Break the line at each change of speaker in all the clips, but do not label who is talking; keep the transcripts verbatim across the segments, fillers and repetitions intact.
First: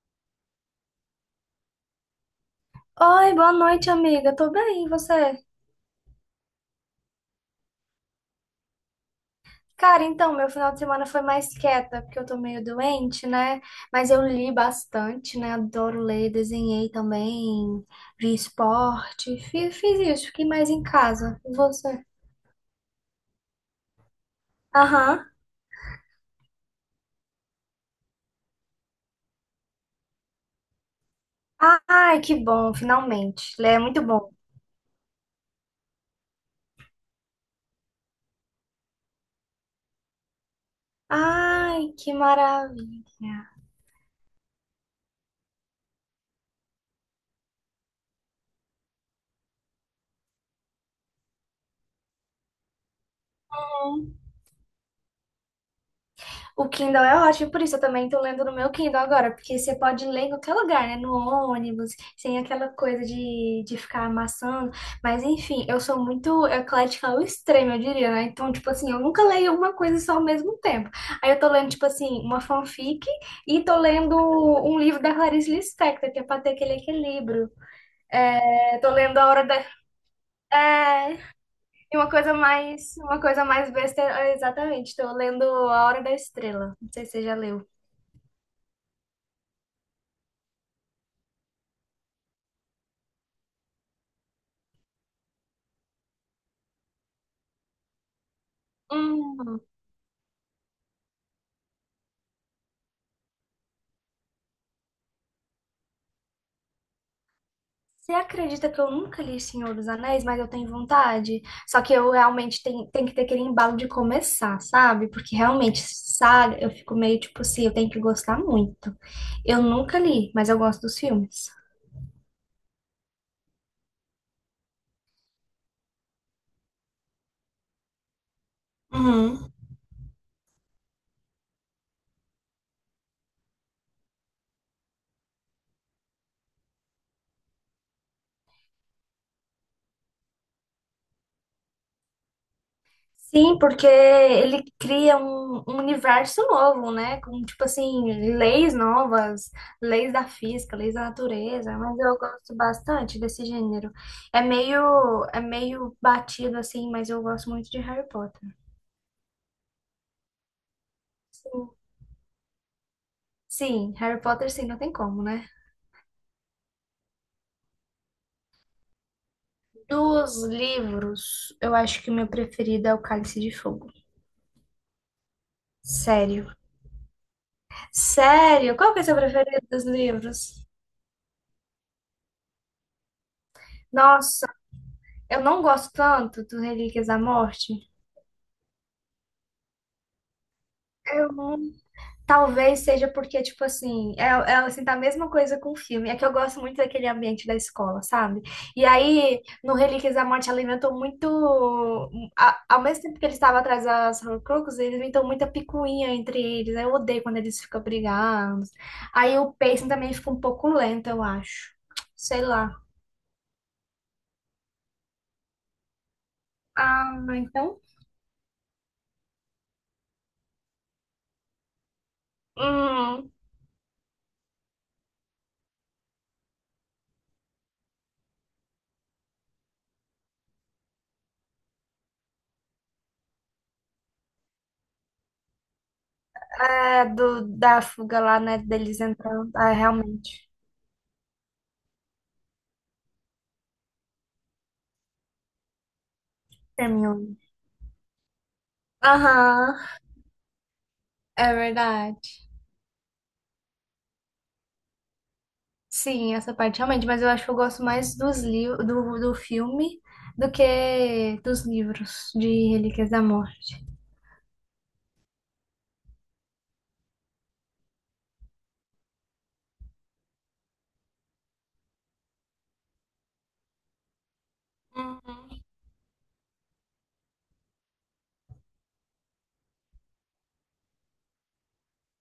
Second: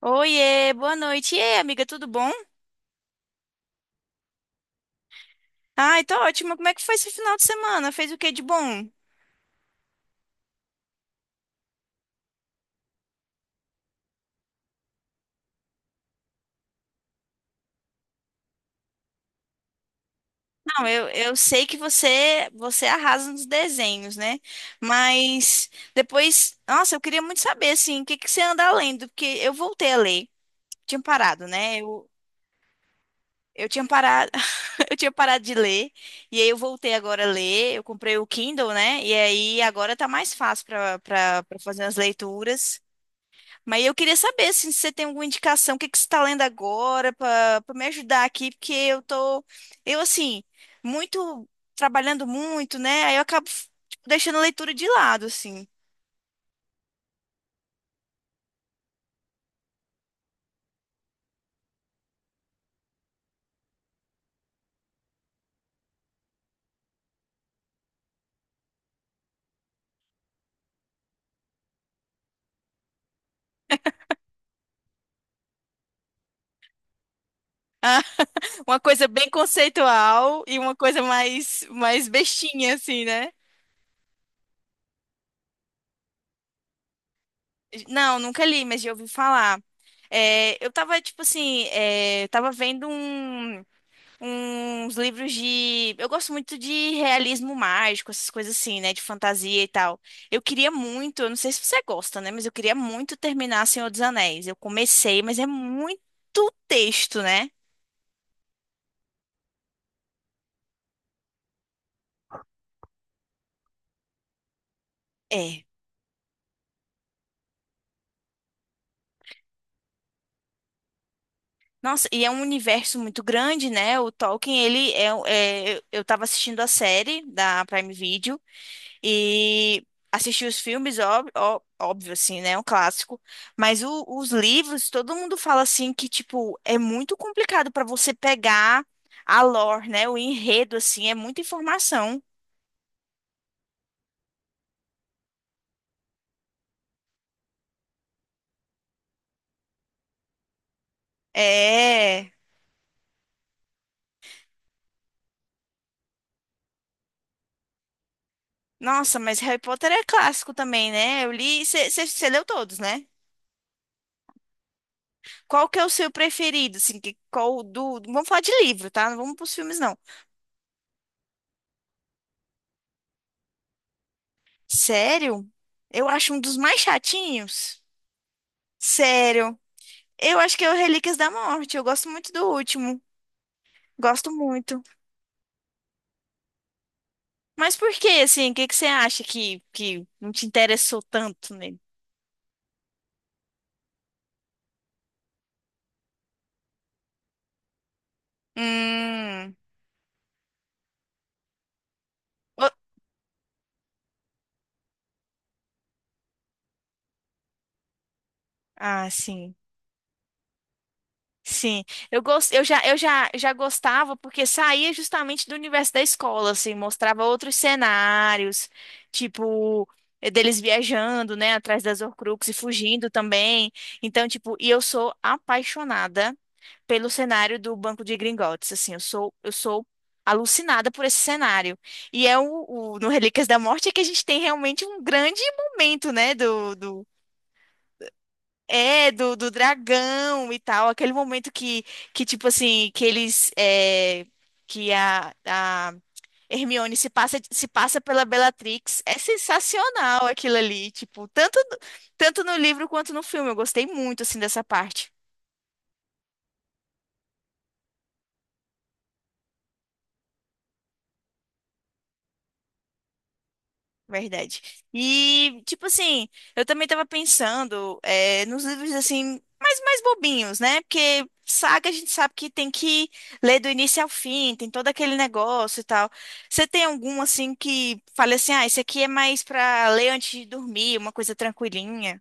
Oiê, boa noite. E aí, amiga, tudo bom?
Oi, boa noite, amiga. Tô bem, e você?
Ai, tô ótima. Como é que foi esse final de semana? Fez o que de bom?
Cara, então, meu final de semana foi mais quieta, porque eu tô meio doente, né? Mas eu li bastante, né? Adoro ler, desenhei também, vi esporte, fiz, fiz isso, fiquei mais em
Não, eu, eu
casa. E
sei que
você?
você você arrasa nos desenhos, né?
Aham.
Mas depois, nossa, eu queria muito saber, assim, o que que você anda lendo? Porque eu voltei a ler. Tinha parado, né? Eu,
Ai, que bom, finalmente.
eu
Ler é
tinha
muito
parado,
bom.
eu tinha parado de ler. E aí eu voltei agora a ler. Eu comprei o Kindle, né? E aí agora tá mais fácil para para fazer
Ai,
as
que
leituras.
maravilha.
Mas eu queria saber assim, se você tem alguma indicação, o que que você está lendo agora para me ajudar aqui, porque eu tô, eu assim, muito trabalhando muito, né? Aí eu acabo tipo, deixando a leitura de lado, assim.
O Kindle é ótimo, por isso eu também tô lendo no meu Kindle agora, porque você pode ler em qualquer lugar, né? No ônibus, sem aquela coisa de, de ficar amassando. Mas enfim, eu sou muito eclética ao extremo, eu diria, né? Então, tipo assim, eu nunca leio uma coisa só ao mesmo tempo. Aí eu tô lendo, tipo assim, uma fanfic e tô lendo um livro da Clarice Lispector, que é pra ter aquele equilíbrio. É,
Uma
tô
coisa
lendo A
bem
Hora da...
conceitual e uma coisa
É,
mais
e
mais
uma coisa
bestinha,
mais,
assim,
uma
né?
coisa mais besta, é, exatamente, tô lendo A Hora da Estrela. Não sei se você já leu.
Não, nunca li, mas já ouvi falar. É, eu tava, tipo assim, é, eu tava vendo um. Uns livros de. Eu gosto muito de realismo mágico, essas coisas assim, né? De
Hum,
fantasia e tal. Eu queria muito, eu não sei se você gosta, né? Mas eu queria muito terminar Senhor dos Anéis. Eu comecei, mas é muito texto, né?
você acredita que eu nunca li Senhor dos Anéis, mas eu tenho vontade? Só que eu realmente tenho, tenho que ter aquele embalo de começar, sabe? Porque
É.
realmente, saga, eu fico meio tipo assim, eu tenho que gostar muito. Eu nunca li, mas eu gosto dos filmes.
Nossa, e é um universo muito grande, né? O Tolkien, ele é. É eu eu tava assistindo a série da Prime Video.
Uhum.
E assisti os filmes, óbvio, ó- óbvio assim, né? É um clássico. Mas o- os livros, todo mundo fala assim que, tipo, é muito complicado para você pegar a lore, né? O enredo, assim, é muita informação.
Sim, porque ele cria um, um universo novo, né? Com, tipo assim, leis novas, leis da física, leis da natureza, mas eu
É.
gosto bastante desse gênero. É meio, é meio batido, assim, mas eu gosto muito de Harry Potter.
Nossa, mas Harry Potter é clássico também, né? Eu li.
Sim,
Você leu todos, né?
sim, Harry Potter, sim, não tem como, né?
Qual que é o seu preferido? Assim, que, qual do. Vamos falar de livro, tá? Não vamos pros filmes, não.
Dos livros, eu acho que o meu preferido é O Cálice de Fogo.
Sério? Eu acho um
Sério.
dos mais chatinhos.
Sério? Qual que é o seu
Sério.
preferido dos
Eu acho que
livros?
é o Relíquias da Morte. Eu gosto muito do último. Gosto
Nossa,
muito.
eu não gosto tanto do Relíquias da Morte.
Mas por que, assim? O que que você acha que, que não te interessou
Eu-
tanto nele?
Talvez seja porque, tipo assim, é, é assim, tá a mesma coisa com o filme. É que eu gosto muito daquele ambiente da escola, sabe? E aí,
Hum.
no Relíquias da Morte, ela inventou muito. a-
o-
ao mesmo tempo que eles estavam atrás das Horcruxes, eles inventam muita picuinha entre eles. Aí eu odeio quando eles ficam brigando.
Ah,
Aí o
sim.
pacing também fica um pouco lento, eu acho.
Sim, eu
Sei
gost... eu
lá.
já, eu já, já gostava porque saía justamente do universo da escola, assim,
Ah,
mostrava outros
então.
cenários, tipo, eh, deles viajando, né, atrás das Horcruxes e fugindo
Hum,
também. Então, tipo, e eu sou apaixonada pelo cenário do Banco de Gringotts, assim, eu sou, eu sou alucinada por esse cenário. E é o, o- no Relíquias da Morte é que a gente tem realmente um grande momento, né, do do
é do, da fuga lá, né? Deles
é, do, do
entrando. Ah, realmente.
dragão e tal. Aquele momento que, que tipo assim, que eles. É, que a, a Hermione se
Terminou.
passa, se passa pela Bellatrix. É
Aham.
sensacional aquilo ali. Tipo,
É
tanto, no- tanto
verdade.
no livro quanto no filme. Eu gostei muito, assim, dessa parte.
Sim, essa parte realmente, mas eu acho que eu gosto mais dos livros do, do filme do que dos livros de Relíquias da Morte.
Verdade. E, tipo assim, eu também tava pensando é, nos livros, assim, mais, mais bobinhos, né? Porque saga a gente sabe que tem que ler do início ao fim, tem todo aquele
Uhum.
negócio e tal. Você tem algum, assim, que fale assim, ah, esse aqui é mais pra ler antes de dormir, uma coisa tranquilinha?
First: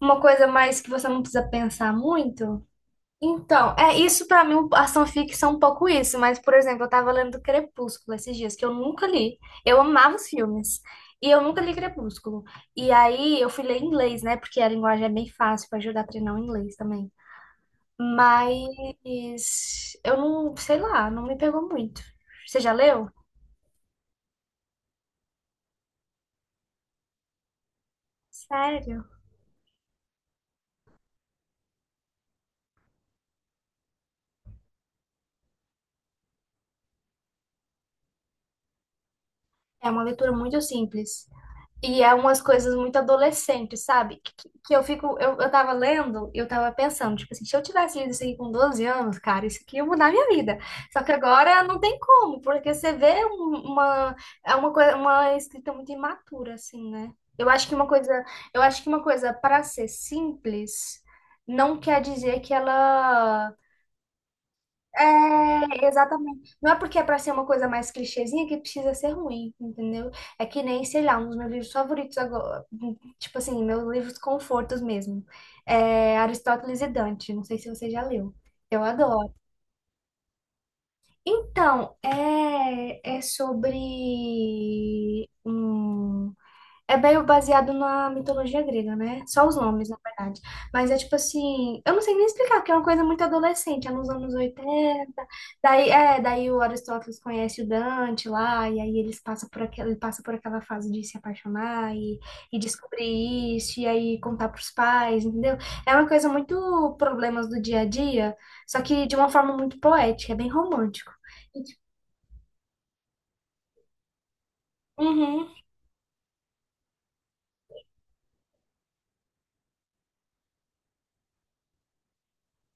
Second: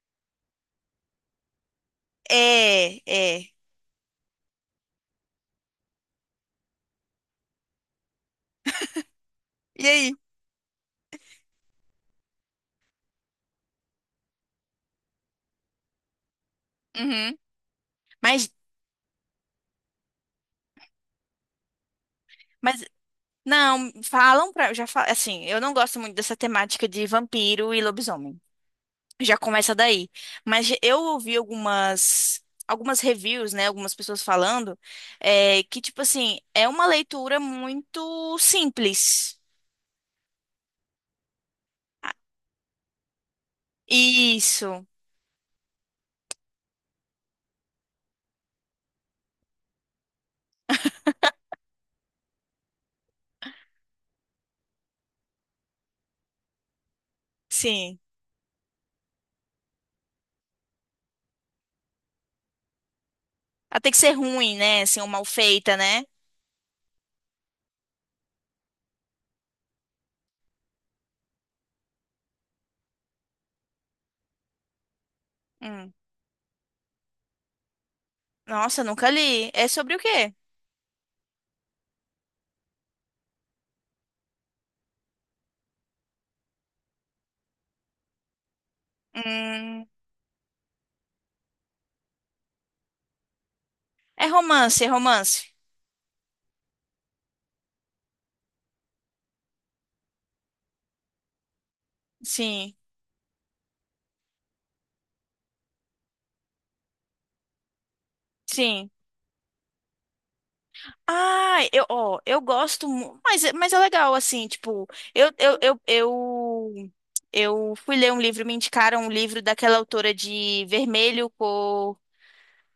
Uma coisa mais que você não precisa pensar muito.
É, é.
Então, é isso pra mim, a fanfics são um pouco isso, mas por exemplo, eu tava lendo Crepúsculo esses dias, que eu nunca li. Eu
E aí?
amava os filmes. E eu nunca li Crepúsculo. E aí eu fui ler em inglês, né? Porque a linguagem é bem fácil pra ajudar a treinar o inglês também.
Uhum. Mas,
Mas eu não, sei lá, não me pegou muito. Você já
mas,
leu?
não, falam pra, já fa- assim, eu não gosto muito dessa temática de vampiro e lobisomem.
Sério?
Já começa daí. Mas eu ouvi algumas algumas reviews, né? Algumas pessoas falando é, que, tipo assim, é uma leitura muito simples.
É uma leitura muito simples. E é
Ah,
umas coisas muito adolescentes, sabe? Que, que eu
Isso,
fico, eu, eu tava lendo e eu tava pensando, tipo assim, se eu tivesse lido isso aqui com doze anos, cara, isso aqui ia mudar a minha vida. Só que agora não tem como, porque você vê um- uma, é uma coisa, uma escrita muito imatura, assim, né? Eu acho que uma
sim.
coisa, eu acho que uma coisa para ser simples não quer dizer que ela.
Ela tem que ser ruim, né? Assim, ou mal feita,
É,
né?
exatamente. Não é porque é pra ser uma coisa mais clichêzinha que precisa ser ruim, entendeu? É que nem, sei lá, um dos meus livros favoritos agora, tipo assim, meus livros confortos mesmo.
Hum.
É Aristóteles e Dante, não sei se você já leu. Eu
Nossa, nunca
adoro.
li. É sobre o quê?
Então, é, é sobre um é meio baseado na mitologia grega, né? Só os
Hum.
nomes, na verdade. Mas é tipo assim, eu não sei nem explicar, porque é uma coisa muito adolescente, é nos
É
anos
romance, é
oitenta.
romance.
Daí, é, daí o Aristóteles conhece o Dante lá, e aí eles passam por aquela, ele passa por aquela fase de se apaixonar e, e
Sim,
descobrir isso, e aí contar pros pais, entendeu? É uma coisa muito problemas do dia a dia, só
sim.
que de uma forma muito poética, é bem romântico.
Ah,
E, tipo.
eu, ó, eu gosto, mu- mas, é- mas é legal, assim, tipo, eu,
Uhum.
eu, eu, eu, eu fui ler um livro, me indicaram um livro daquela autora de Vermelho, Cor,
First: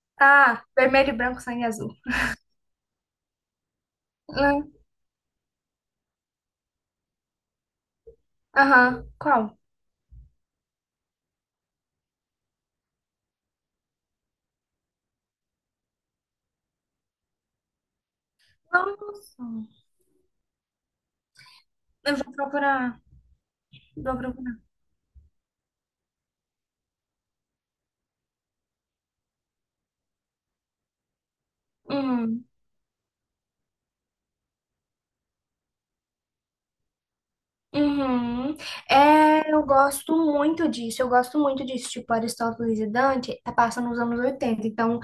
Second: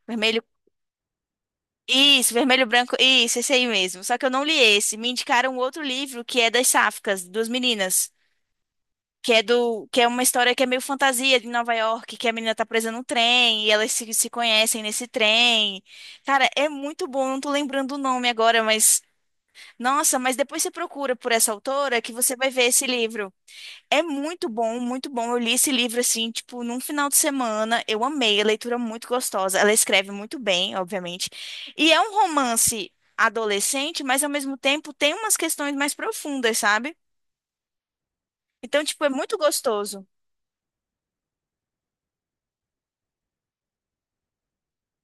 Vermelho,
Ah, Vermelho, Branco, Sangue Azul.
isso, Vermelho, Branco, isso, esse aí mesmo, só que eu não li
Hum.
esse, me indicaram outro livro que é das Sáficas, duas meninas,
Aham.
que é
Qual?
do, que é uma história que é meio fantasia de Nova York, que a menina tá presa num trem e elas se, se conhecem nesse trem, cara, é muito bom, não tô lembrando o nome agora, mas...
Nossa,
Nossa, mas depois você procura por essa autora que
eu vou
você vai ver esse
procurar.
livro. É
Vou
muito
procurar.
bom, muito bom. Eu li esse livro assim, tipo, num final de semana. Eu amei, a leitura é muito gostosa. Ela escreve muito bem, obviamente. E é um
Uhum.
romance adolescente, mas ao mesmo tempo tem umas questões mais profundas, sabe?
Uhum.
Então, tipo, é muito
É, eu
gostoso.
gosto muito disso, eu gosto muito disso. Tipo, Aristóteles e Dante tá passando nos anos oitenta, então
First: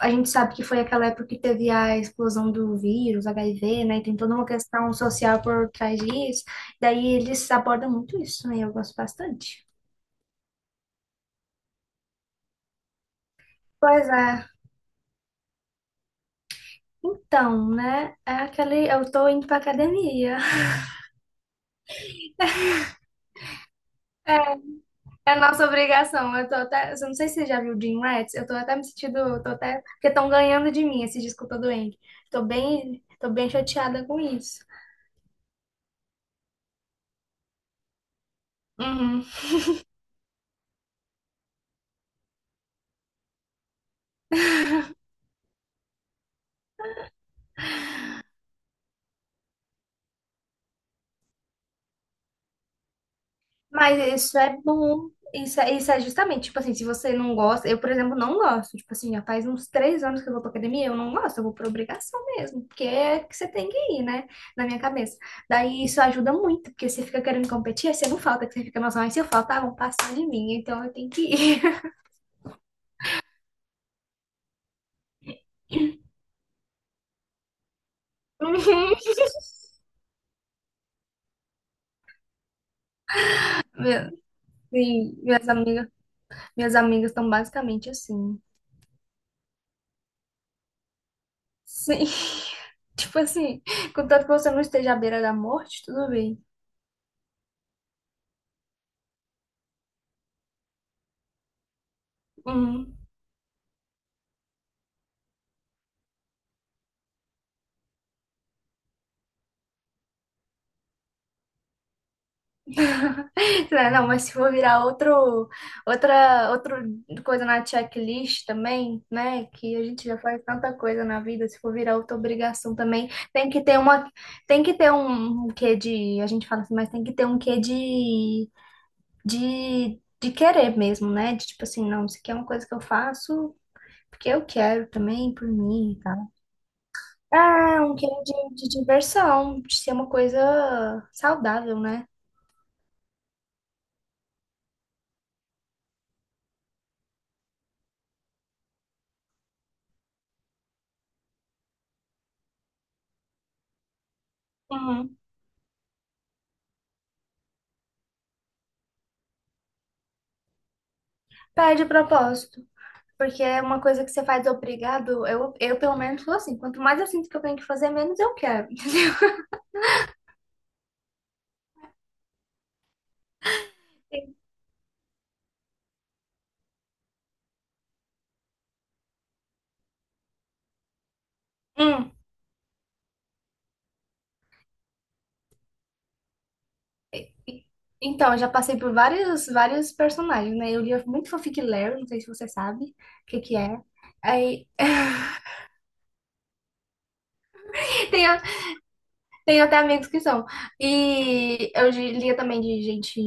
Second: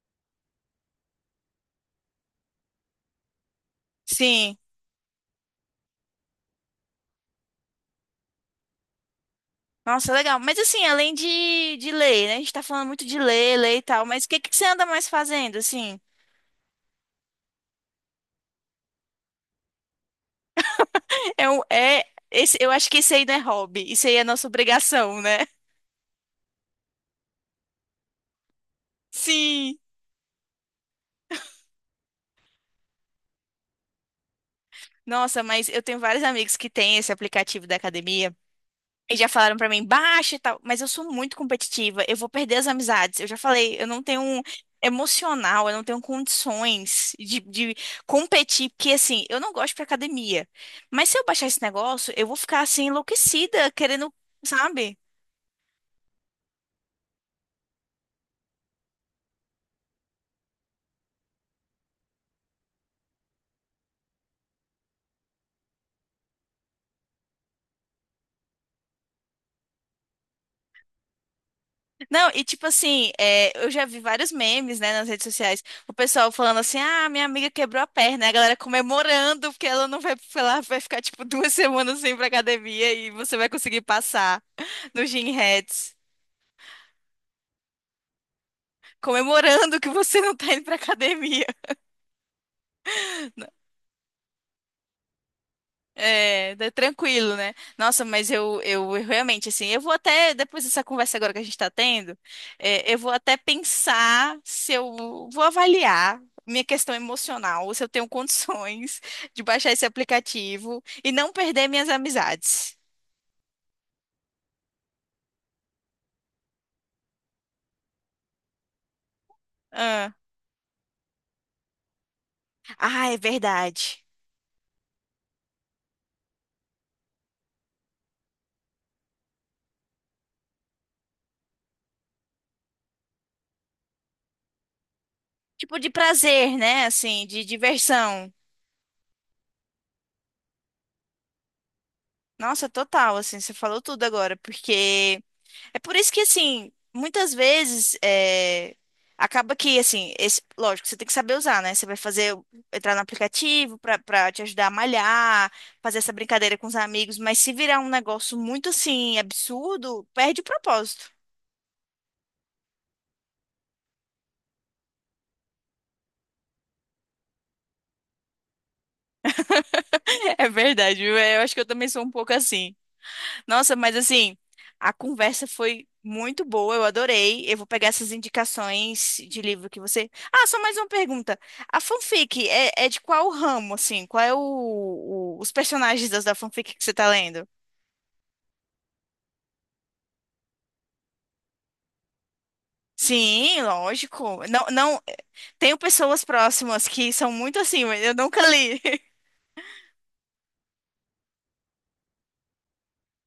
a gente sabe que foi aquela época que teve a explosão do vírus, H I V, né? E tem toda uma
Sim.
questão social por trás disso. Daí eles abordam muito isso, né? Eu gosto bastante.
Nossa, legal. Mas assim, além de, de ler, né? A gente tá falando muito de ler, ler e tal,
Pois
mas o que
é.
que você anda mais fazendo, assim?
Então, né? É aquele, eu tô indo pra academia.
É, um- é esse, eu acho que isso aí não é hobby, isso aí é nossa obrigação,
É
né?
nossa obrigação. Eu tô até Eu não sei se você já viu Dream Rats. Eu tô até me sentindo. Eu Tô
Sim.
até, porque estão ganhando de mim esse disco todo doente. Tô bem, tô bem chateada com isso.
Nossa, mas eu tenho vários amigos que têm esse aplicativo da academia e
Uhum.
já falaram pra mim, baixa e tal, mas eu sou muito competitiva, eu vou perder as amizades. Eu já falei, eu não tenho um emocional, eu não tenho condições de, de competir, porque assim, eu não gosto pra academia. Mas se eu baixar esse negócio, eu vou ficar assim enlouquecida, querendo,
Mas isso é
sabe?
bom. Isso é, isso é justamente, tipo assim, se você não gosta, eu, por exemplo, não gosto. Tipo assim, já faz uns três anos que eu vou pra academia, eu não gosto, eu vou por obrigação mesmo, porque é que você tem que ir, né? Na minha cabeça. Daí isso ajuda muito, porque você fica querendo competir, aí você não falta, que você fica, nossa, mas se eu faltar, vão passar de mim, então eu tenho que ir.
Não, e tipo assim, é, eu já vi vários memes, né, nas redes sociais. O pessoal falando assim, ah, minha amiga quebrou a perna. E A galera
Uhum.
comemorando porque ela não vai, ela vai ficar tipo duas semanas sem ir pra academia e você vai conseguir
Meu-
passar no
Sim,
Gym
minhas amigas,
Rats.
minhas amigas estão basicamente assim.
Comemorando que você não tá indo pra academia.
Sim. Tipo assim, contanto que você não esteja à beira da morte, tudo bem.
É, tá tranquilo, né? Nossa, mas eu, eu, eu realmente, assim, eu vou até, depois dessa conversa agora que a gente tá tendo, é,
Hum.
eu vou até pensar se eu vou avaliar minha questão emocional, se eu tenho condições de baixar esse aplicativo e não perder minhas amizades.
Não, não, mas se for virar outro, outra, outra coisa na checklist também, né? Que a gente
Ah,
já faz tanta coisa na vida, se for virar outra obrigação
ah,
também,
é
tem que ter
verdade.
uma, tem que ter um, um quê de, a gente fala assim, mas tem que ter um quê de de, de querer mesmo, né? De tipo assim, não, isso aqui é uma coisa que eu faço porque eu quero também, por
Tipo de
mim e tal.
prazer, né? Assim, de
Ah, um querer
diversão.
de, de diversão, de ser uma coisa saudável, né?
Nossa, total, assim, você falou tudo agora, porque. É por isso que, assim, muitas vezes é, acaba que, assim, esse, lógico, você tem que saber usar, né? Você vai fazer, entrar no aplicativo pra pra te ajudar a
Uhum.
malhar, fazer essa brincadeira com os amigos, mas se virar um negócio muito, assim, absurdo, perde o propósito.
Perde o propósito. Porque é uma coisa que você faz obrigado, eu, eu pelo menos sou assim, quanto mais eu sinto que eu tenho que fazer, menos eu quero.
É verdade, viu? Eu acho que eu também sou um pouco assim. Nossa, mas assim, a conversa foi muito boa, eu adorei. Eu vou pegar essas indicações de livro que você. Ah, só mais uma pergunta. A
Hum.
fanfic é, é de qual ramo, assim? Qual é o, o- os personagens das, da fanfic que você tá lendo?
E- Então, eu já passei por vários, vários personagens, né? Eu lia muito Fanfic Larry, não sei se você sabe o que que
Sim,
é.
lógico. Não,
Aí,
não, tenho pessoas próximas que são muito assim, mas eu
tem,
nunca li.
Tenho até amigos que são. E eu de- lia também de gente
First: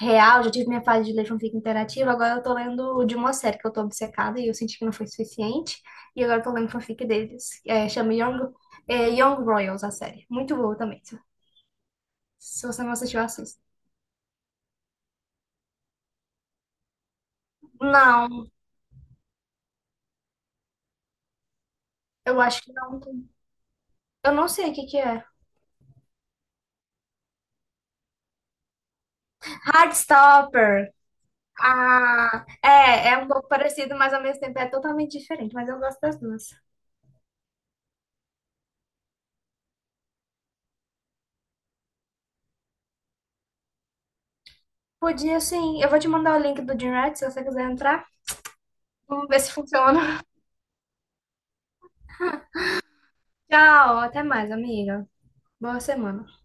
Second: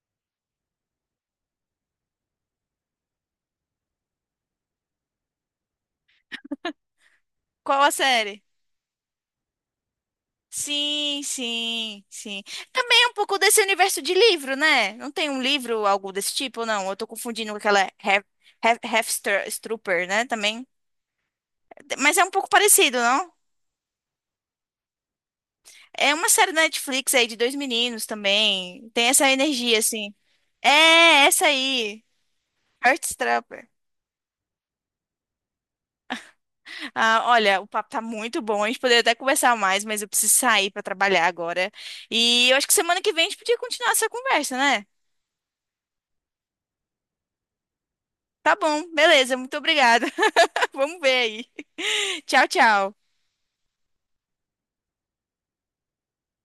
real, já tive minha fase de ler fanfic interativa, agora eu tô lendo de uma série que eu tô obcecada e eu senti que não foi suficiente. E agora eu tô lendo fanfic deles.
Qual
É,
a
chama
série?
Young, é, Young Royals, a série. Muito boa também. Se
Sim, sim, sim.
se você não
Também é um
assistiu,
pouco desse
assista.
universo de livro, né? Não tem um livro, algo desse tipo, não? Eu tô confundindo com aquela Hef-
Não,
Hef- Hefstrooper, né? Também. Mas é um
eu
pouco
acho que
parecido,
não.
não?
Eu não sei o que que é.
É uma série da Netflix aí de dois meninos também. Tem essa energia, assim.
Heartstopper.
É, essa aí.
Ah, é, é um pouco
Heartstopper.
parecido, mas ao mesmo tempo é totalmente diferente, mas eu gosto das duas.
Ah, olha, o papo tá muito bom. A gente poderia até conversar mais, mas eu preciso sair pra trabalhar agora. E eu acho que semana que vem a gente podia continuar essa conversa, né?
Podia sim. Eu vou te mandar o link do Gymrat se você quiser entrar.
Tá bom,
Vamos
beleza.
ver se
Muito obrigada.
funciona.
Vamos ver aí. Tchau, tchau.
Tchau, até mais, amiga. Boa semana.